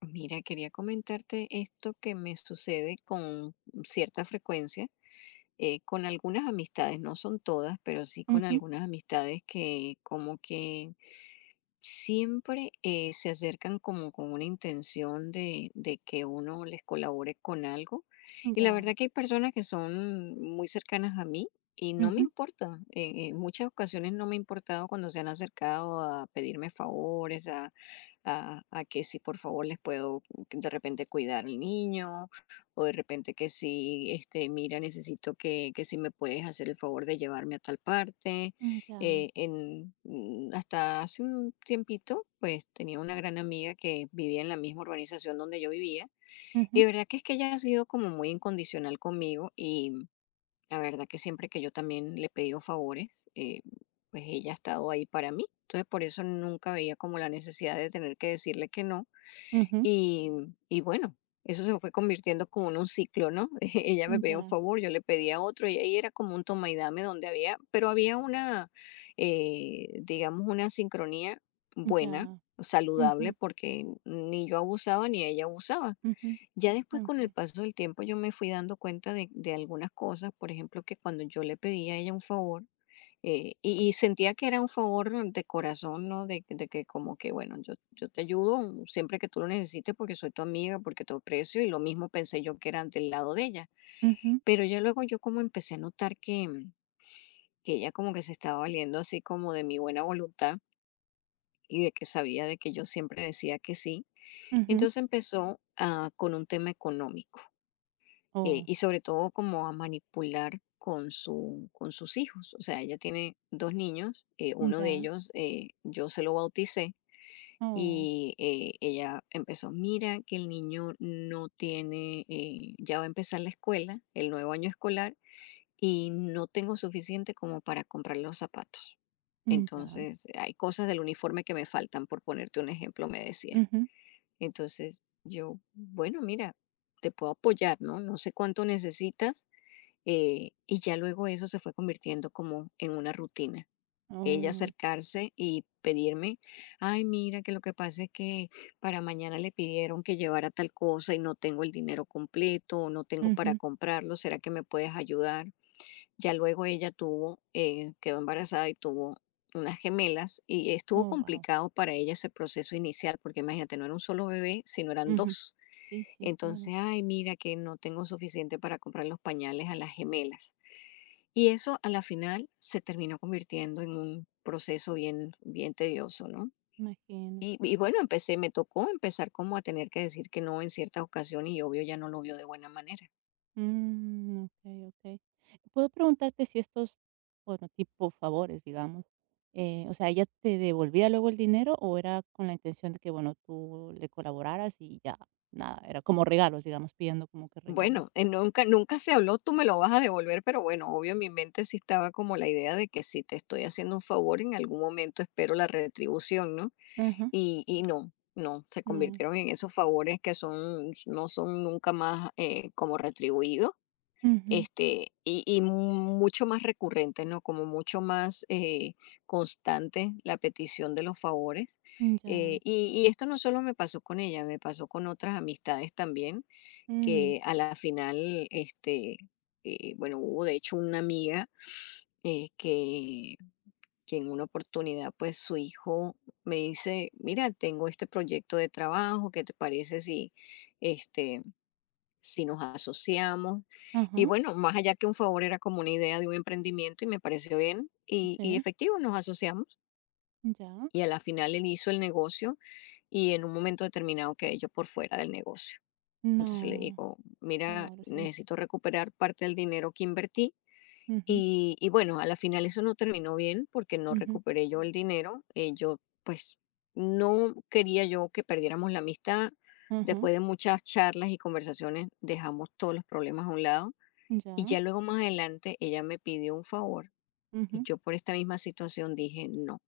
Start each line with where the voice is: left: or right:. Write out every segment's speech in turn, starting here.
left: Mira, quería comentarte esto que me sucede con cierta frecuencia, con algunas amistades, no son todas, pero sí con
right: Mhm,
left: algunas amistades que como que siempre se acercan como con una intención de que uno les colabore con algo. Y la verdad
right: ya.
left: que hay personas que son muy cercanas a mí y no me
right: Mhm,
left: importa. En muchas ocasiones no me ha importado cuando se han acercado a pedirme favores, a que si por favor les puedo de repente cuidar al niño, o de repente que si, este, mira, necesito que si me puedes hacer el favor de llevarme a tal parte.
right: mm, ya.
left: Hasta hace un tiempito, pues tenía una gran amiga que vivía en la misma urbanización donde yo vivía, y
right: Mhm,
left: de verdad que es que ella ha sido como muy incondicional conmigo. La verdad que siempre que yo también le he pedido favores, pues ella ha estado ahí para mí. Entonces por eso nunca veía como la necesidad de tener que decirle que no.
right: mhm,
left: Y, y bueno, eso se fue convirtiendo como en un ciclo, ¿no? Ella me pedía un
right: ya,
left: favor, yo le pedía otro, y ahí era como un toma y dame donde había, pero había una, digamos, una sincronía buena,
right: ya.
left: saludable,
right: Mhm,
left: porque ni yo abusaba ni ella abusaba.
right: mhm,
left: Ya después con el
right: okey.
left: paso del tiempo yo me fui dando cuenta de algunas cosas, por ejemplo, que cuando yo le pedía a ella un favor, y sentía que era un favor de corazón, ¿no? De que como que, bueno, yo te ayudo siempre que tú lo necesites porque soy tu amiga, porque te aprecio, y lo mismo pensé yo que era del lado de ella.
right: Mhm,
left: Pero ya luego yo como empecé a notar que, que ella como que se estaba valiendo así como de mi buena voluntad y de que sabía de que yo siempre decía que sí.
right: mhm.
left: Entonces empezó con un tema económico,
right: Oh,
left: y sobre todo como a manipular con sus hijos. O sea, ella tiene dos niños, uno de
right: ya.
left: ellos yo se lo bauticé.
right: Oh,
left: Y ella empezó, mira que el niño no tiene, ya va a empezar la escuela, el nuevo año escolar, y no tengo suficiente como para comprar los zapatos.
right: mm, ya.
left: Entonces, hay cosas del uniforme que me faltan, por ponerte un ejemplo, me decía.
right: Mhm,
left: Entonces, yo, bueno, mira, te puedo apoyar, ¿no? No sé cuánto necesitas, y ya luego eso se fue convirtiendo como en una rutina. Ella
right: oh,
left: acercarse y pedirme, ay, mira, que lo que pasa es que para mañana le pidieron que llevara tal cosa y no tengo el dinero completo o no tengo para
right: mhm.
left: comprarlo, ¿será que me puedes ayudar? Ya luego ella tuvo, quedó embarazada y tuvo unas gemelas, y estuvo
right: Oh, wow.
left: complicado para ella ese proceso inicial, porque imagínate, no era un solo bebé, sino eran
right: Ujú.
left: dos.
right: Sí, sí, claro,
left: Entonces, ay, mira que no tengo suficiente para comprar los pañales a las gemelas. Y eso a la final se terminó convirtiendo en un proceso bien tedioso, ¿no?
right: imagino.
left: Empecé, me tocó empezar como a tener que decir que no en ciertas ocasiones, y obvio ya no lo vio de buena manera.
right: Mm, okey, okey. Puedo preguntarte si estos, bueno, tipo favores, digamos, o sea, ¿ella te devolvía luego el dinero o era con la intención de que, bueno, tú le colaboraras y ya, nada, era como regalos, digamos, pidiendo como que regalos?
left: Bueno, nunca se habló, tú me lo vas a devolver, pero bueno, obvio en mi mente sí estaba como la idea de que si te estoy haciendo un favor, en algún momento espero la retribución, ¿no?
right: Ajá,
left: Se
right: no.
left: convirtieron en esos favores que son, no son nunca más como retribuidos.
right: Ujú,
left: Este, y mucho más recurrente, ¿no? Como mucho más constante la petición de los favores.
right: ya.
left: Y esto no solo me pasó con ella, me pasó con otras amistades también,
right: Mm,
left: que a la final, este, bueno, hubo de hecho una amiga eh, que, que en una oportunidad, pues su hijo me dice, mira, tengo este proyecto de trabajo, ¿qué te parece si, este, si nos asociamos?
right: ajá,
left: Y bueno, más allá que un favor, era como una idea de un emprendimiento y me pareció bien y
right: sí,
left: efectivo, nos asociamos
right: ya.
left: y a la final él hizo el negocio, y en un momento determinado quedé yo por fuera del negocio. Entonces le
right: No,
left: digo, mira,
right: wow, lo siento.
left: necesito recuperar parte del dinero que invertí.
right: Ujú,
left: A la final eso no terminó bien porque no
right: ujú,
left: recuperé yo el dinero. Yo pues no quería yo que perdiéramos la amistad.
right: ajá,
left: Después de muchas charlas y conversaciones dejamos todos los problemas a un lado, y
right: ya,
left: ya luego más adelante ella me pidió un favor y
right: ujú,
left: yo por esta misma situación dije no.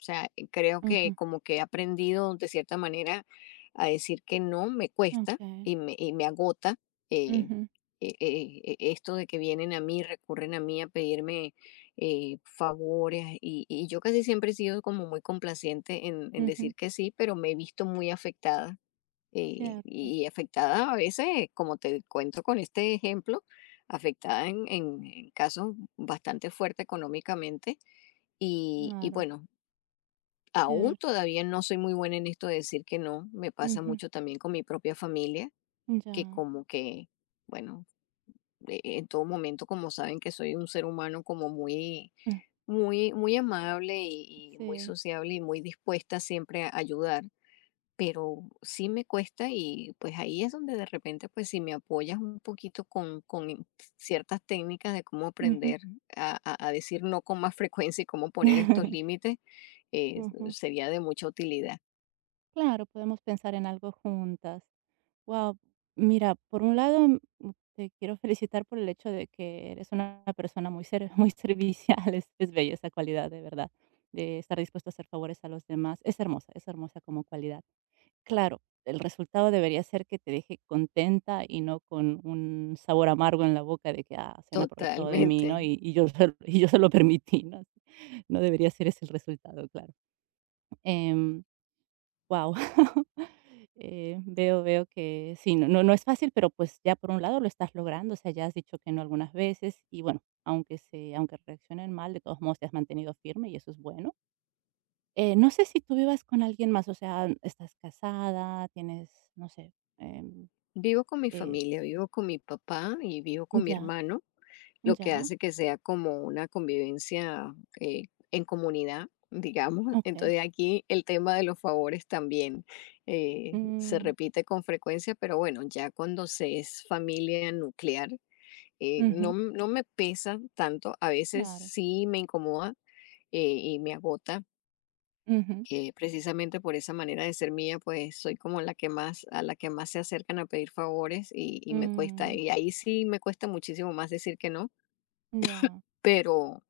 left: O sea, creo que
right: ujú,
left: como que he aprendido de cierta manera a decir que no me cuesta
right: okey,
left: y me agota eh,
right: ujú,
left: esto de que vienen a mí, recurren a mí a pedirme favores, y yo casi siempre he sido como muy complaciente en
right: ujú,
left: decir que sí, pero me he visto muy afectada,
right: cierto,
left: afectada a veces, como te cuento con este ejemplo, afectada en casos bastante fuerte económicamente. Y, y
right: claro.
left: bueno, aún
right: Certo.
left: todavía no soy muy buena en esto de decir que no. Me pasa
right: Mh.
left: mucho también con mi propia familia, que
right: Ya.
left: como que, bueno, en todo momento, como saben que soy un ser humano como
right: Mm.
left: muy amable y muy
right: Sí.
left: sociable y muy dispuesta siempre a ayudar, pero sí me cuesta y pues ahí es donde de repente pues si me apoyas un poquito ciertas técnicas de cómo
right: Ujú.
left: aprender a decir no con más frecuencia y cómo poner estos límites, eh,
right: Ujú.
left: sería de mucha utilidad.
right: Claro, podemos pensar en algo juntas. Wow, mira, por un lado, te quiero felicitar por el hecho de que eres una persona muy ser muy servicial, es bella esa cualidad, de verdad, de estar dispuesto a hacer favores a los demás. Es hermosa como cualidad. Claro, el resultado debería ser que te deje contenta y no con un sabor amargo en la boca de que, ah, se han aprovechado de mí,
left: Totalmente.
right: ¿no? Y yo se lo permití, ¿no? No debería ser ese el resultado, claro. Wow. Veo, veo que sí, no, no, no es fácil, pero pues ya por un lado lo estás logrando, o sea, ya has dicho que no algunas veces y bueno, aunque reaccionen mal, de todos modos te has mantenido firme y eso es bueno. No sé si tú vivas con alguien más, o sea, estás casada, tienes, no sé.
left: Vivo con mi
right: eh,
left: familia, vivo con mi papá y vivo con mi
right: ya,
left: hermano. Lo que
right: ya,
left: hace que sea como una convivencia eh, en comunidad, digamos.
right: okey.
left: Entonces aquí el tema de los favores también se
right: Mm,
left: repite con frecuencia, pero bueno, ya cuando se es familia nuclear,
right: ujú,
left: no me pesa tanto, a veces
right: claro,
left: sí me incomoda y me agota.
right: ujú,
left: Que precisamente por esa manera de ser mía, pues soy como la que más, a la que más se acercan a pedir favores y me cuesta,
right: mm,
left: y ahí sí me cuesta muchísimo más decir que no,
right: ya,
left: pero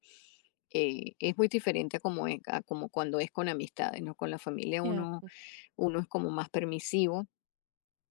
left: es muy diferente a como, a como cuando es con amistades, ¿no? Con la familia uno,
right: cierto, sí,
left: uno es como más permisivo,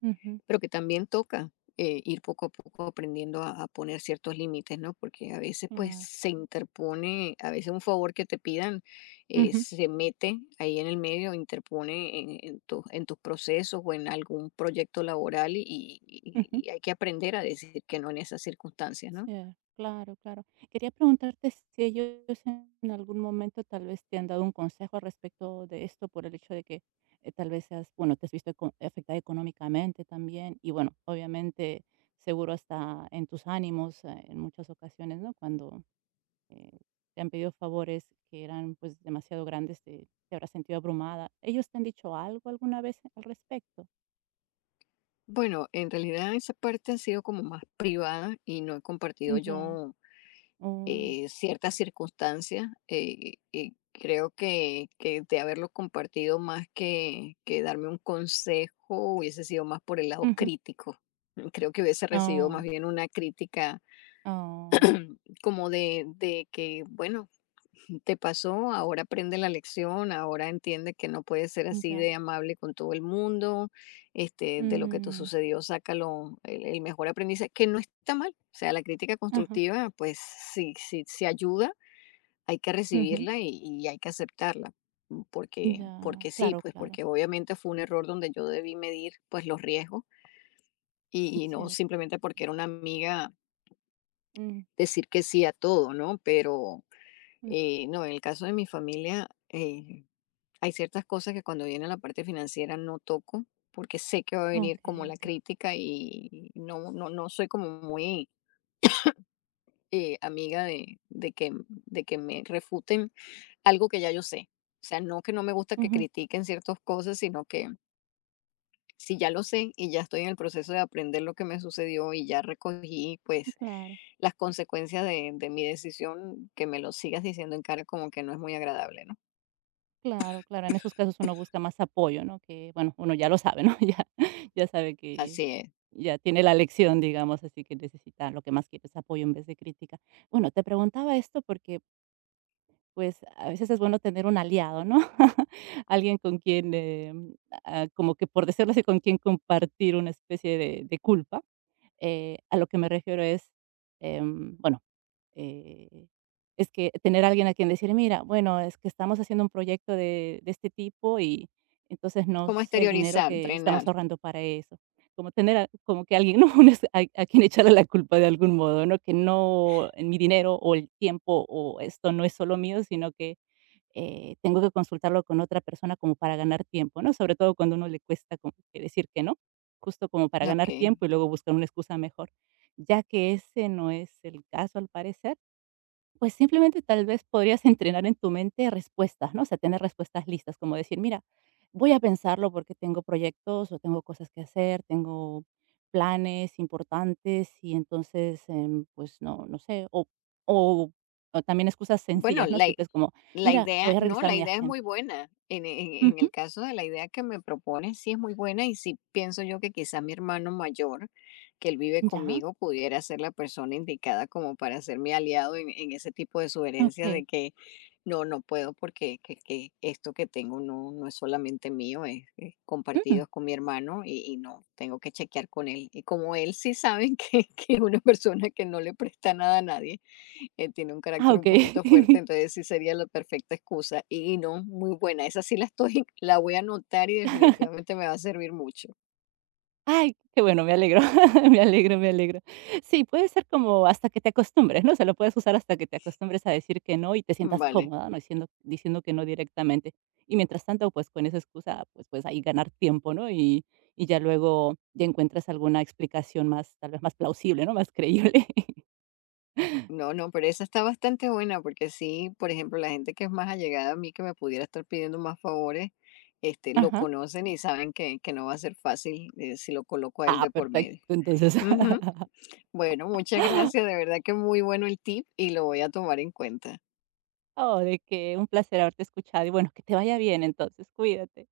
right: ujú,
left: pero que también toca ir poco a poco aprendiendo a poner ciertos límites, ¿no? Porque a veces pues
right: claro,
left: se interpone, a veces un favor que te pidan
right: ujú,
left: se mete ahí en el medio, interpone en tus procesos o en algún proyecto laboral,
right: ujú.
left: y hay que aprender a decir que no en esas circunstancias, ¿no?
right: Sí, claro, claro. Quería preguntarte si ellos en algún momento tal vez te han dado un consejo respecto de esto por el hecho de que tal vez seas, bueno, te has visto afectada económicamente también y bueno, obviamente seguro hasta en tus ánimos en muchas ocasiones, ¿no? Cuando eh, te han pedido favores que eran pues demasiado grandes, te habrás sentido abrumada. ¿Ellos te han dicho algo alguna vez al respecto?
left: Bueno, en realidad esa parte ha sido como más privada y no he compartido
right: Ya.
left: yo
right: Oh.
left: ciertas circunstancias. Y creo que de haberlo compartido más que darme un consejo hubiese sido más por el lado
right: Ujú.
left: crítico. Creo que hubiese recibido más
right: Oh.
left: bien una crítica
right: Oh.
left: como de que, bueno, te pasó, ahora aprende la lección, ahora entiende que no puedes ser así
right: Ya.
left: de amable con todo el mundo, este, de lo que te
right: Mm.
left: sucedió, sácalo el mejor aprendizaje, que no está mal. O sea, la crítica
right: Ajá,
left: constructiva, pues sí, sí, sí ayuda, hay que
right: ujú,
left: recibirla y hay que aceptarla. Porque,
right: ya,
left: porque sí,
right: claro,
left: pues
right: claro,
left: porque obviamente fue un error donde yo debí medir pues los riesgos, y no
right: cierto,
left: simplemente porque era una amiga
right: mm,
left: decir que sí a todo, ¿no? Pero
right: mm,
left: no, en el caso de mi familia, hay ciertas cosas que cuando viene la parte financiera no toco, porque sé que va a venir como
right: okey,
left: la
right: okey,
left: crítica y no, no, no soy como muy amiga de de que me refuten algo que ya yo sé. O sea, no que no me gusta que
right: ujú,
left: critiquen ciertas cosas, sino que si ya lo sé y ya estoy en el proceso de aprender lo que me sucedió y ya recogí, pues
right: claro,
left: las consecuencias de mi decisión, que me lo sigas diciendo en cara como que no es muy agradable, ¿no?
right: claro, claro, en esos casos uno busca más apoyo, ¿no? Que, bueno, uno ya lo sabe, ¿no? Ya ya sabe que
left: Así es.
right: ya tiene la lección, digamos, así que necesita lo que más quiere es apoyo en vez de crítica. Bueno, te preguntaba esto porque, pues, a veces es bueno tener un aliado, ¿no? Alguien con quien, ah, como que, por decirlo así, con quien compartir una especie de culpa. A lo que me refiero es, bueno, eh, es que tener a alguien a quien decir: "Mira, bueno, es que estamos haciendo un proyecto de este tipo y entonces no
left: Como
right: sé el dinero
left: exteriorizar,
right: que
left: entrenar.
right: estamos ahorrando para eso". Como tener a como que alguien, ¿no? Un es a quien echarle la culpa de algún modo, ¿no? Que no en mi dinero o el tiempo o esto no es solo mío, sino que tengo que consultarlo con otra persona como para ganar tiempo, ¿no? Sobre todo cuando a uno le cuesta como que decir que no, justo como para
left: Ok.
right: ganar tiempo y luego buscar una excusa mejor. Ya que ese no es el caso al parecer, pues simplemente tal vez podrías entrenar en tu mente respuestas, ¿no? O sea, tener respuestas listas, como decir, mira, voy a pensarlo porque tengo proyectos o tengo cosas que hacer, tengo planes importantes y entonces, pues no, no sé, o, o también excusas
left: Bueno,
right: sencillas, ¿no? Simples como,
left: la
right: mira,
left: idea
right: voy a
left: no,
right: revisar
left: la
right: mi
left: idea es muy
right: agenda.
left: buena. En
right: Ujú,
left: el caso de la idea que me propones, sí es muy buena, y sí pienso yo que quizá mi hermano mayor, que él vive
right: ya,
left: conmigo, pudiera ser la persona indicada como para ser mi aliado en ese tipo de sugerencias de
right: ok.
left: que no, no puedo porque que esto que tengo no es solamente mío, es
right: Mm,
left: compartido con mi hermano y no, tengo que chequear con él. Y como él sí saben que es una persona que no le presta nada a nadie, tiene un
right: ah,
left: carácter
right: ok.
left: un poquito fuerte, entonces sí sería la perfecta excusa. Y no, muy buena. Esa sí la estoy, la voy a anotar y definitivamente me va a servir mucho.
right: Ay, qué bueno, me alegro, me alegro, me alegro. Sí, puede ser como hasta que te acostumbres, ¿no? O sea, lo puedes usar hasta que te acostumbres a decir que no y te sientas
left: Vale.
right: cómoda, ¿no? Diciendo que no directamente. Y mientras tanto, pues con esa excusa, pues ahí ganar tiempo, ¿no? Y ya luego ya encuentras alguna explicación más, tal vez más plausible, ¿no? Más creíble.
left: No, no, pero esa está bastante buena porque sí, por ejemplo, la gente que es más allegada a mí, que me pudiera estar pidiendo más favores, este, lo
right: Ajá.
left: conocen y saben que no va a ser fácil, si lo coloco a él
right: Ah,
left: de por
right: perfecto.
left: medio.
right: Entonces,
left: Ujú. Bueno, muchas gracias. De verdad que muy bueno el tip y lo voy a tomar en cuenta.
right: oh, de que un placer haberte escuchado y bueno, que te vaya bien entonces, cuídate.